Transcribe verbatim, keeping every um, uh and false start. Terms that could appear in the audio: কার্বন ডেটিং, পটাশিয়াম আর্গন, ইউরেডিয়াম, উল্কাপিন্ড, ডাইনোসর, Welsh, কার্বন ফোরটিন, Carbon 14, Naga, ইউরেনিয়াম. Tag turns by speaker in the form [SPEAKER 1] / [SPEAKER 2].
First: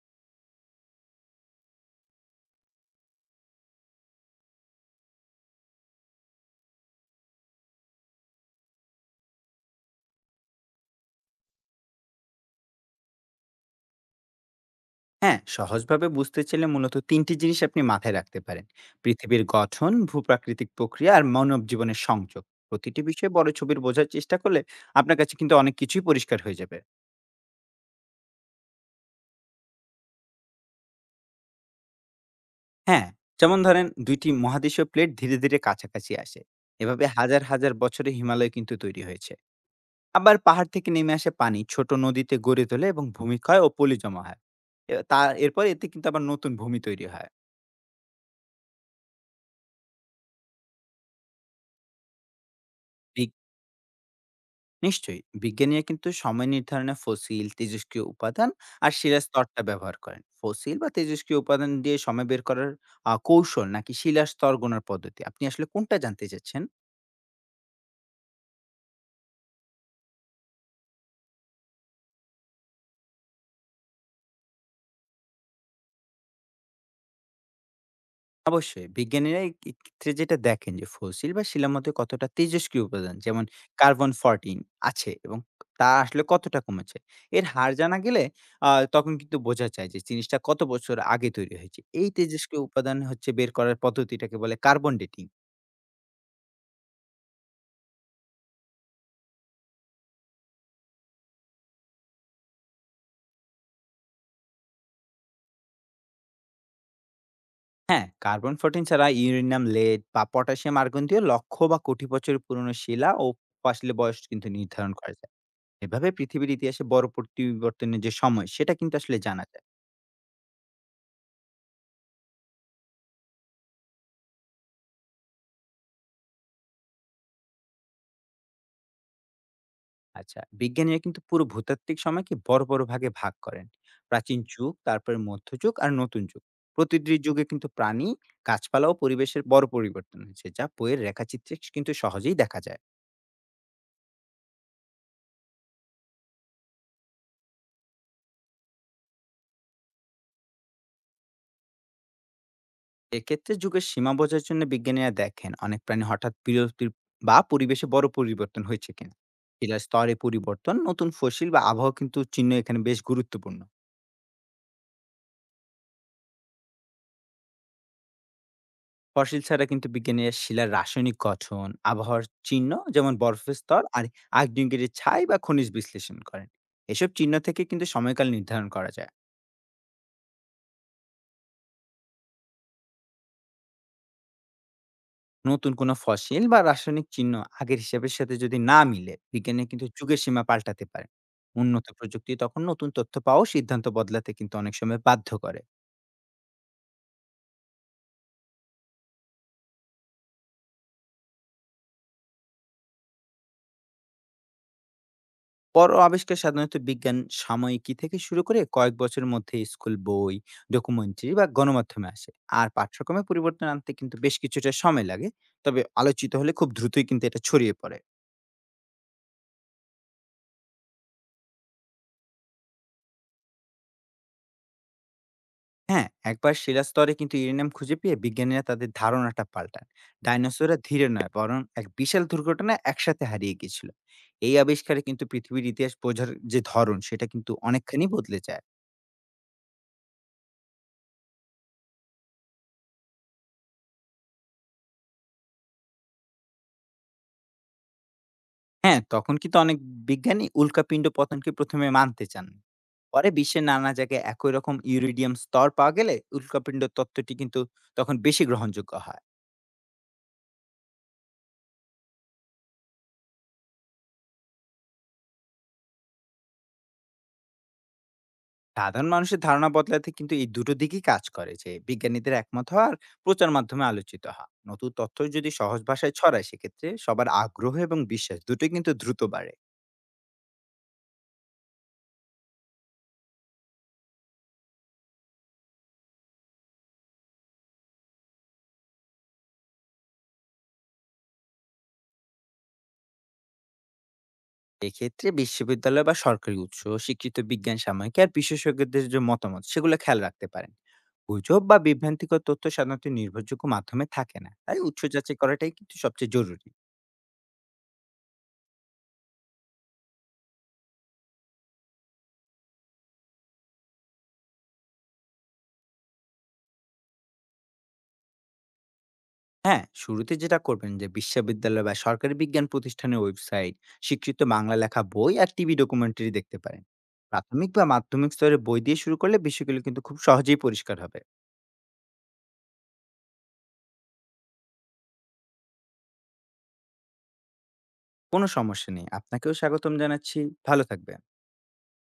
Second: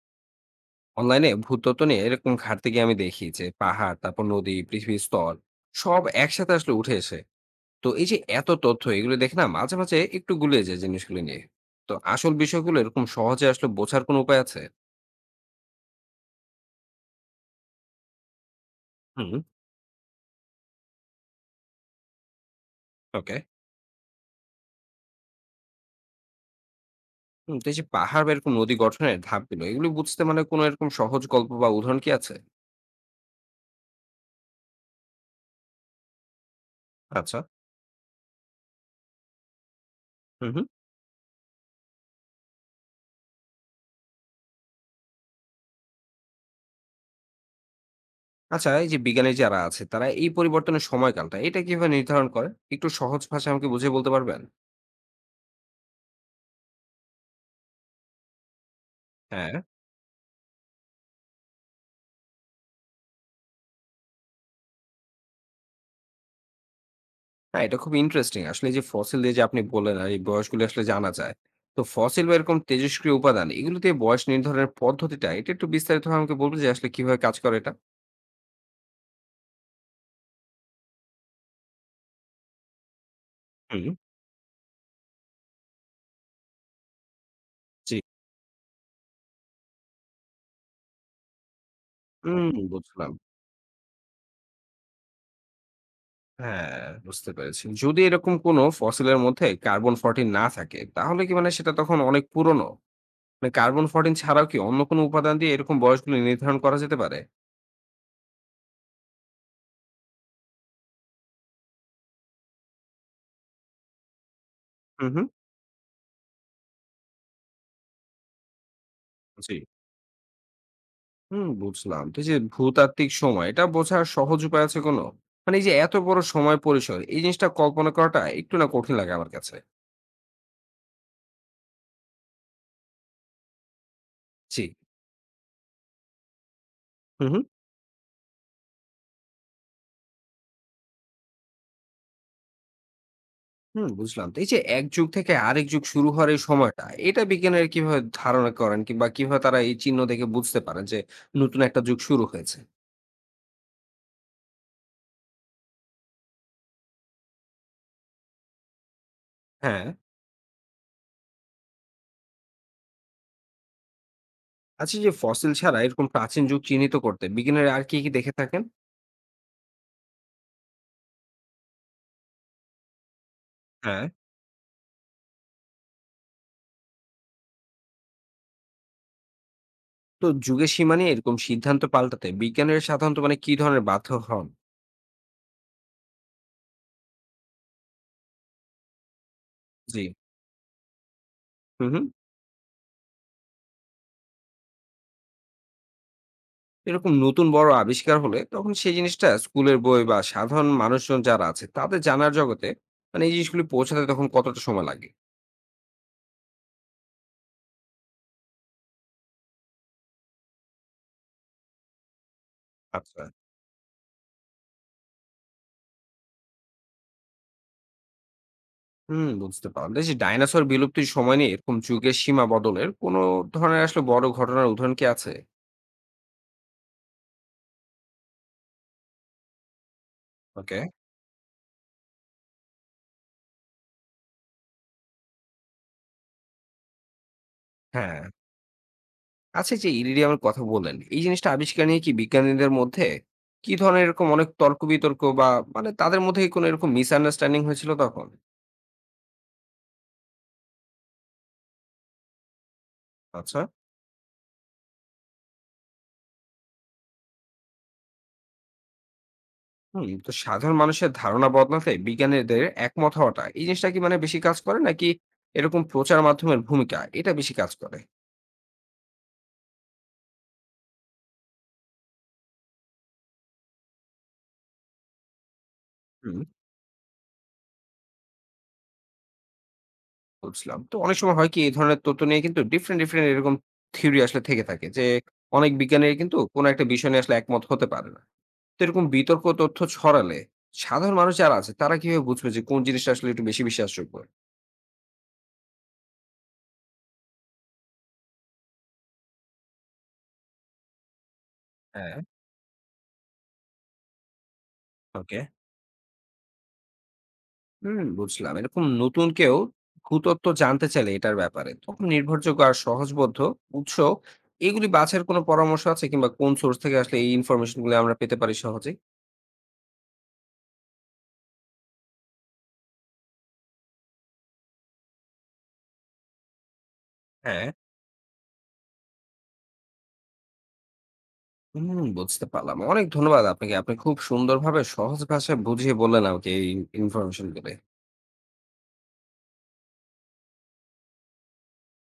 [SPEAKER 1] অনলাইনে ভূতত্ব নিয়ে এরকম ঘাটতে গিয়ে আমি দেখি যে পাহাড়, তারপর নদী, পৃথিবীর স্তর সব একসাথে আসলে উঠে এসে। তো এই যে এত তথ্য এগুলো দেখে না, মাঝে মাঝে একটু গুলিয়ে যায় জিনিসগুলো নিয়ে। তো আসল বিষয়গুলো এরকম সহজে আসলে বোঝার কোনো উপায় আছে?
[SPEAKER 2] হ্যাঁ, সহজভাবে বুঝতে চাইলে মূলত তিনটি জিনিস আপনি মাথায় রাখতে পারেন।
[SPEAKER 1] হুম।
[SPEAKER 2] পৃথিবীর গঠন, ভূপ্রাকৃতিক প্রক্রিয়া আর মানব জীবনের সংযোগ। প্রতিটি বিষয়ে
[SPEAKER 1] ওকে।
[SPEAKER 2] বড় ছবির বোঝার চেষ্টা করলে আপনার কাছে কিন্তু অনেক কিছুই পরিষ্কার হয়ে যাবে।
[SPEAKER 1] হুম, তো এই যে পাহাড় বা এরকম নদী গঠনের ধাপগুলো এগুলো বুঝতে মানে কোনো এরকম সহজ গল্প বা উদাহরণ কি আছে?
[SPEAKER 2] হ্যাঁ, যেমন ধরেন, দুইটি মহাদেশীয় প্লেট ধীরে ধীরে কাছাকাছি আসে। এভাবে
[SPEAKER 1] আচ্ছা।
[SPEAKER 2] হাজার হাজার বছরে হিমালয় কিন্তু তৈরি হয়েছে। আবার
[SPEAKER 1] হুম, হুম।
[SPEAKER 2] পাহাড় থেকে নেমে আসে পানি, ছোট নদীতে গড়ে তোলে এবং ভূমিক্ষয় ও পলি জমা হয়। এ- তা এরপর এতে কিন্তু আবার নতুন ভূমি তৈরি হয়।
[SPEAKER 1] আচ্ছা, এই যে বিজ্ঞানী যারা আছে তারা এই পরিবর্তনের সময়কালটা এটা কিভাবে নির্ধারণ করে? একটু সহজ ভাষায় আমাকে বুঝিয়ে বলতে পারবেন?
[SPEAKER 2] নিশ্চয়ই, বিজ্ঞানীরা কিন্তু সময় নির্ধারণে ফসিল, তেজস্ক্রিয় উপাদান আর শিলার
[SPEAKER 1] হ্যাঁ।
[SPEAKER 2] স্তরটা ব্যবহার করেন। ফসিল বা তেজস্ক্রিয় উপাদান দিয়ে সময় বের করার আহ, কৌশল, নাকি শিলার স্তর গোনার পদ্ধতি, আপনি আসলে কোনটা জানতে চাচ্ছেন?
[SPEAKER 1] না, এটা খুব ইন্টারেস্টিং। আসলে এই যে ফসিল দিয়ে যে আপনি বললেন আর এই বয়সগুলো আসলে জানা যায়। তো ফসিল বা এরকম তেজস্ক্রিয় উপাদান এগুলো দিয়ে বয়স নির্ধারণের পদ্ধতিটা এটা একটু বিস্তারিতভাবে আমাকে বলবেন যে আসলে কিভাবে কাজ করে এটা?
[SPEAKER 2] অবশ্যই, বিজ্ঞানীরা এই এই ক্ষেত্রে যেটা দেখেন যে ফসিল বা শিলার মধ্যে কতটা তেজস্ক্রিয় উপাদান, যেমন
[SPEAKER 1] হুম।
[SPEAKER 2] কার্বন ফোরটিন, আছে এবং তা আসলে কতটা কমেছে, এর হার
[SPEAKER 1] জি।
[SPEAKER 2] জানা গেলে আহ, তখন কিন্তু বোঝা যায় যে জিনিসটা কত বছর আগে তৈরি হয়েছে। এই
[SPEAKER 1] হুম,
[SPEAKER 2] তেজস্ক্রিয় উপাদান
[SPEAKER 1] বুঝলাম।
[SPEAKER 2] হচ্ছে বের করার পদ্ধতিটাকে বলে কার্বন ডেটিং।
[SPEAKER 1] হ্যাঁ, বুঝতে পেরেছি। যদি এরকম কোনো ফসিলের মধ্যে কার্বন চৌদ্দ না থাকে তাহলে কি মানে সেটা তখন অনেক পুরনো? মানে কার্বন চৌদ্দ ছাড়াও কি অন্য কোনো উপাদান দিয়ে এরকম বয়সগুলো নির্ধারণ করা যেতে পারে?
[SPEAKER 2] হ্যাঁ, কার্বন চৌদ্দ ছাড়া ইউরেনিয়াম লেড বা পটাশিয়াম আর্গন দিয়ে লক্ষ বা কোটি বছরের পুরনো শিলা ও পাশলে বয়স কিন্তু নির্ধারণ
[SPEAKER 1] হুম,
[SPEAKER 2] করা
[SPEAKER 1] হুম।
[SPEAKER 2] যায়। এভাবে পৃথিবীর ইতিহাসে বড় পরিবর্তনের যে সময়, সেটা কিন্তু আসলে জানা
[SPEAKER 1] জি।
[SPEAKER 2] যায়।
[SPEAKER 1] হুম, বুঝলাম। তো এই যে ভূতাত্ত্বিক সময় এটা বোঝার সহজ উপায় আছে কোনো? মানে এই যে এত বড় সময় পরিসর এই জিনিসটা কল্পনা করাটা একটু না কঠিন লাগে আমার কাছে।
[SPEAKER 2] আচ্ছা, বিজ্ঞানীরা কিন্তু পুরো ভূতাত্ত্বিক সময়কে বড় বড় ভাগে ভাগ করেন প্রাচীন
[SPEAKER 1] জি।
[SPEAKER 2] যুগ, তারপরে মধ্যযুগ আর নতুন যুগ। প্রতিটি
[SPEAKER 1] হুম, হুম।
[SPEAKER 2] যুগে কিন্তু প্রাণী, গাছপালা ও পরিবেশের বড় পরিবর্তন হয়েছে, যা বইয়ের রেখাচিত্রে কিন্তু সহজেই দেখা যায়।
[SPEAKER 1] হুম, বুঝলাম। তো এই যে এক যুগ থেকে আরেক যুগ শুরু হওয়ার এই সময়টা এটা বিজ্ঞানীরা কিভাবে ধারণা করেন, কিংবা কিভাবে তারা এই চিহ্ন দেখে বুঝতে পারেন যে নতুন একটা যুগ শুরু হয়েছে?
[SPEAKER 2] এক্ষেত্রে যুগের সীমা বোঝার জন্য বিজ্ঞানীরা দেখেন অনেক প্রাণী হঠাৎ বিরতির বা পরিবেশে বড় পরিবর্তন হয়েছে কিনা। শিলার
[SPEAKER 1] হ্যাঁ।
[SPEAKER 2] স্তরে পরিবর্তন, নতুন ফসিল বা আবহাওয়া কিন্তু চিহ্ন এখানে বেশ গুরুত্বপূর্ণ।
[SPEAKER 1] আচ্ছা, এই যে ফসিল ছাড়া এরকম প্রাচীন যুগ চিহ্নিত করতে বিজ্ঞানীরা আর কি, কি দেখে থাকেন?
[SPEAKER 2] ফসিল ছাড়া কিন্তু বিজ্ঞানীরা শিলার রাসায়নিক গঠন, আবহাওয়ার চিহ্ন যেমন বরফের স্তর
[SPEAKER 1] হ্যাঁ।
[SPEAKER 2] আর আগ্নেয়গিরির ছাই বা খনিজ বিশ্লেষণ করেন। এসব চিহ্ন থেকে কিন্তু সময়কাল নির্ধারণ করা যায়।
[SPEAKER 1] তো যুগের সীমা নিয়ে এরকম সিদ্ধান্ত পাল্টাতে বিজ্ঞানীরা সাধারণত মানে কি ধরনের বাধ্য হন?
[SPEAKER 2] নতুন কোনো ফসিল বা রাসায়নিক চিহ্ন আগের হিসাবের সাথে যদি না মিলে, বিজ্ঞানী কিন্তু
[SPEAKER 1] জি।
[SPEAKER 2] যুগের সীমা পাল্টাতে পারে।
[SPEAKER 1] হুম,
[SPEAKER 2] উন্নত
[SPEAKER 1] হুম।
[SPEAKER 2] প্রযুক্তি, তখন নতুন তথ্য পাওয়া সিদ্ধান্ত বদলাতে কিন্তু অনেক সময় বাধ্য করে।
[SPEAKER 1] এরকম নতুন বড় আবিষ্কার হলে তখন সেই জিনিসটা স্কুলের বই বা সাধারণ মানুষজন যারা আছে তাদের জানার জগতে, মানে এই জিনিসগুলি পৌঁছাতে তখন কতটা সময় লাগে?
[SPEAKER 2] বড় আবিষ্কার সাধারণত বিজ্ঞান সাময়িকী থেকে শুরু করে কয়েক বছরের মধ্যে স্কুল বই, ডকুমেন্টারি বা গণমাধ্যমে আসে। আর
[SPEAKER 1] আচ্ছা।
[SPEAKER 2] পাঠ্যক্রমে পরিবর্তন আনতে কিন্তু বেশ কিছুটা সময় লাগে। তবে আলোচিত হলে খুব দ্রুতই কিন্তু এটা ছড়িয়ে পড়ে।
[SPEAKER 1] হুম, বুঝতে পারলাম। এই যে ডাইনোসর বিলুপ্তির সময় নিয়ে এরকম যুগের সীমা বদলের কোনো ধরনের আসলে বড় ঘটনার উদাহরণ কি আছে?
[SPEAKER 2] হ্যাঁ, একবার শিলাস্তরে কিন্তু ইউরেনিয়াম খুঁজে পেয়ে বিজ্ঞানীরা তাদের ধারণাটা পাল্টান।
[SPEAKER 1] ওকে।
[SPEAKER 2] ডাইনোসররা ধীরে নয়, বরং এক বিশাল দুর্ঘটনায় একসাথে হারিয়ে গিয়েছিল। এই আবিষ্কারে কিন্তু পৃথিবীর ইতিহাস বোঝার যে ধরন, সেটা কিন্তু অনেকখানি
[SPEAKER 1] হ্যাঁ।
[SPEAKER 2] বদলে যায়।
[SPEAKER 1] আচ্ছা, এই যে ইরিডিয়ামের কথা বললেন, এই জিনিসটা আবিষ্কার নিয়ে কি বিজ্ঞানীদের মধ্যে কি ধরনের এরকম অনেক তর্ক বিতর্ক বা মানে তাদের মধ্যে কি কোনো এরকম মিসআন্ডারস্ট্যান্ডিং হয়েছিল তখন?
[SPEAKER 2] হ্যাঁ, তখন কিন্তু অনেক বিজ্ঞানী উল্কাপিন্ড পতনকে প্রথমে মানতে চান। পরে
[SPEAKER 1] আচ্ছা।
[SPEAKER 2] বিশ্বের নানা জায়গায় একই রকম ইউরেডিয়াম স্তর পাওয়া গেলে উল্কাপিন্ড তত্ত্বটি কিন্তু তখন বেশি গ্রহণযোগ্য হয়।
[SPEAKER 1] হুম, তো সাধারণ মানুষের ধারণা বদলাতে বিজ্ঞানীদের একমত হওয়াটা এই জিনিসটা কি মানে বেশি কাজ করে, নাকি এরকম প্রচার মাধ্যমের ভূমিকা এটা বেশি কাজ করে?
[SPEAKER 2] সাধারণ মানুষের ধারণা বদলাতে কিন্তু এই দুটো দিকই কাজ করে যে বিজ্ঞানীদের একমত হওয়া আর প্রচার মাধ্যমে আলোচিত হওয়া। নতুন তথ্য যদি সহজ ভাষায়
[SPEAKER 1] হুম,
[SPEAKER 2] ছড়ায়, সেক্ষেত্রে সবার আগ্রহ এবং বিশ্বাস দুটোই কিন্তু দ্রুত বাড়ে।
[SPEAKER 1] বুঝলাম। তো অনেক সময় হয় কি এই ধরনের তথ্য নিয়ে কিন্তু ডিফারেন্ট ডিফারেন্ট এরকম থিওরি আসলে থেকে থাকে, যে অনেক বিজ্ঞানীরা কিন্তু কোনো একটা বিষয় নিয়ে আসলে একমত হতে পারে না। তো এরকম বিতর্ক তথ্য ছড়ালে সাধারণ মানুষ যারা আছে তারা কিভাবে বুঝবে যে কোন জিনিসটা আসলে একটু বেশি বিশ্বাসযোগ্য?
[SPEAKER 2] এক্ষেত্রে বিশ্ববিদ্যালয় বা সরকারি উৎস, শিক্ষিত বিজ্ঞান সাময়িকী আর বিশেষজ্ঞদের যে মতামত, সেগুলো খেয়াল রাখতে পারেন। গুজব বা
[SPEAKER 1] হ্যাঁ।
[SPEAKER 2] বিভ্রান্তিকর তথ্য সাধারণত নির্ভরযোগ্য মাধ্যমে থাকে না, তাই উৎস যাচাই
[SPEAKER 1] ওকে।
[SPEAKER 2] করাটাই কিন্তু সবচেয়ে জরুরি।
[SPEAKER 1] হুম, বুঝলাম। এরকম নতুন কেউ ভূতত্ত্ব জানতে চাইলে এটার ব্যাপারে তখন নির্ভরযোগ্য আর সহজবোধ্য উৎস এগুলি বাছাইয়ের কোনো পরামর্শ আছে, কিংবা কোন সোর্স থেকে আসলে এই ইনফরমেশন গুলো আমরা পেতে পারি সহজে?
[SPEAKER 2] হ্যাঁ, শুরুতে যেটা করবেন, যে বিশ্ববিদ্যালয় বা সরকারি বিজ্ঞান প্রতিষ্ঠানের ওয়েবসাইট, স্বীকৃত বাংলা লেখা বই আর টিভি ডকুমেন্টারি দেখতে পারেন।
[SPEAKER 1] হ্যাঁ।
[SPEAKER 2] প্রাথমিক বা মাধ্যমিক স্তরে বই দিয়ে শুরু করলে বিষয়গুলো কিন্তু খুব সহজেই পরিষ্কার হবে।
[SPEAKER 1] হুম, বুঝতে পারলাম। অনেক ধন্যবাদ আপনাকে, আপনি খুব সুন্দরভাবে সহজ ভাষায় বুঝিয়ে বললেন আমাকে এই ইনফরমেশন গুলো।
[SPEAKER 2] কোনো সমস্যা নেই। আপনাকেও স্বাগতম জানাচ্ছি। ভালো থাকবেন।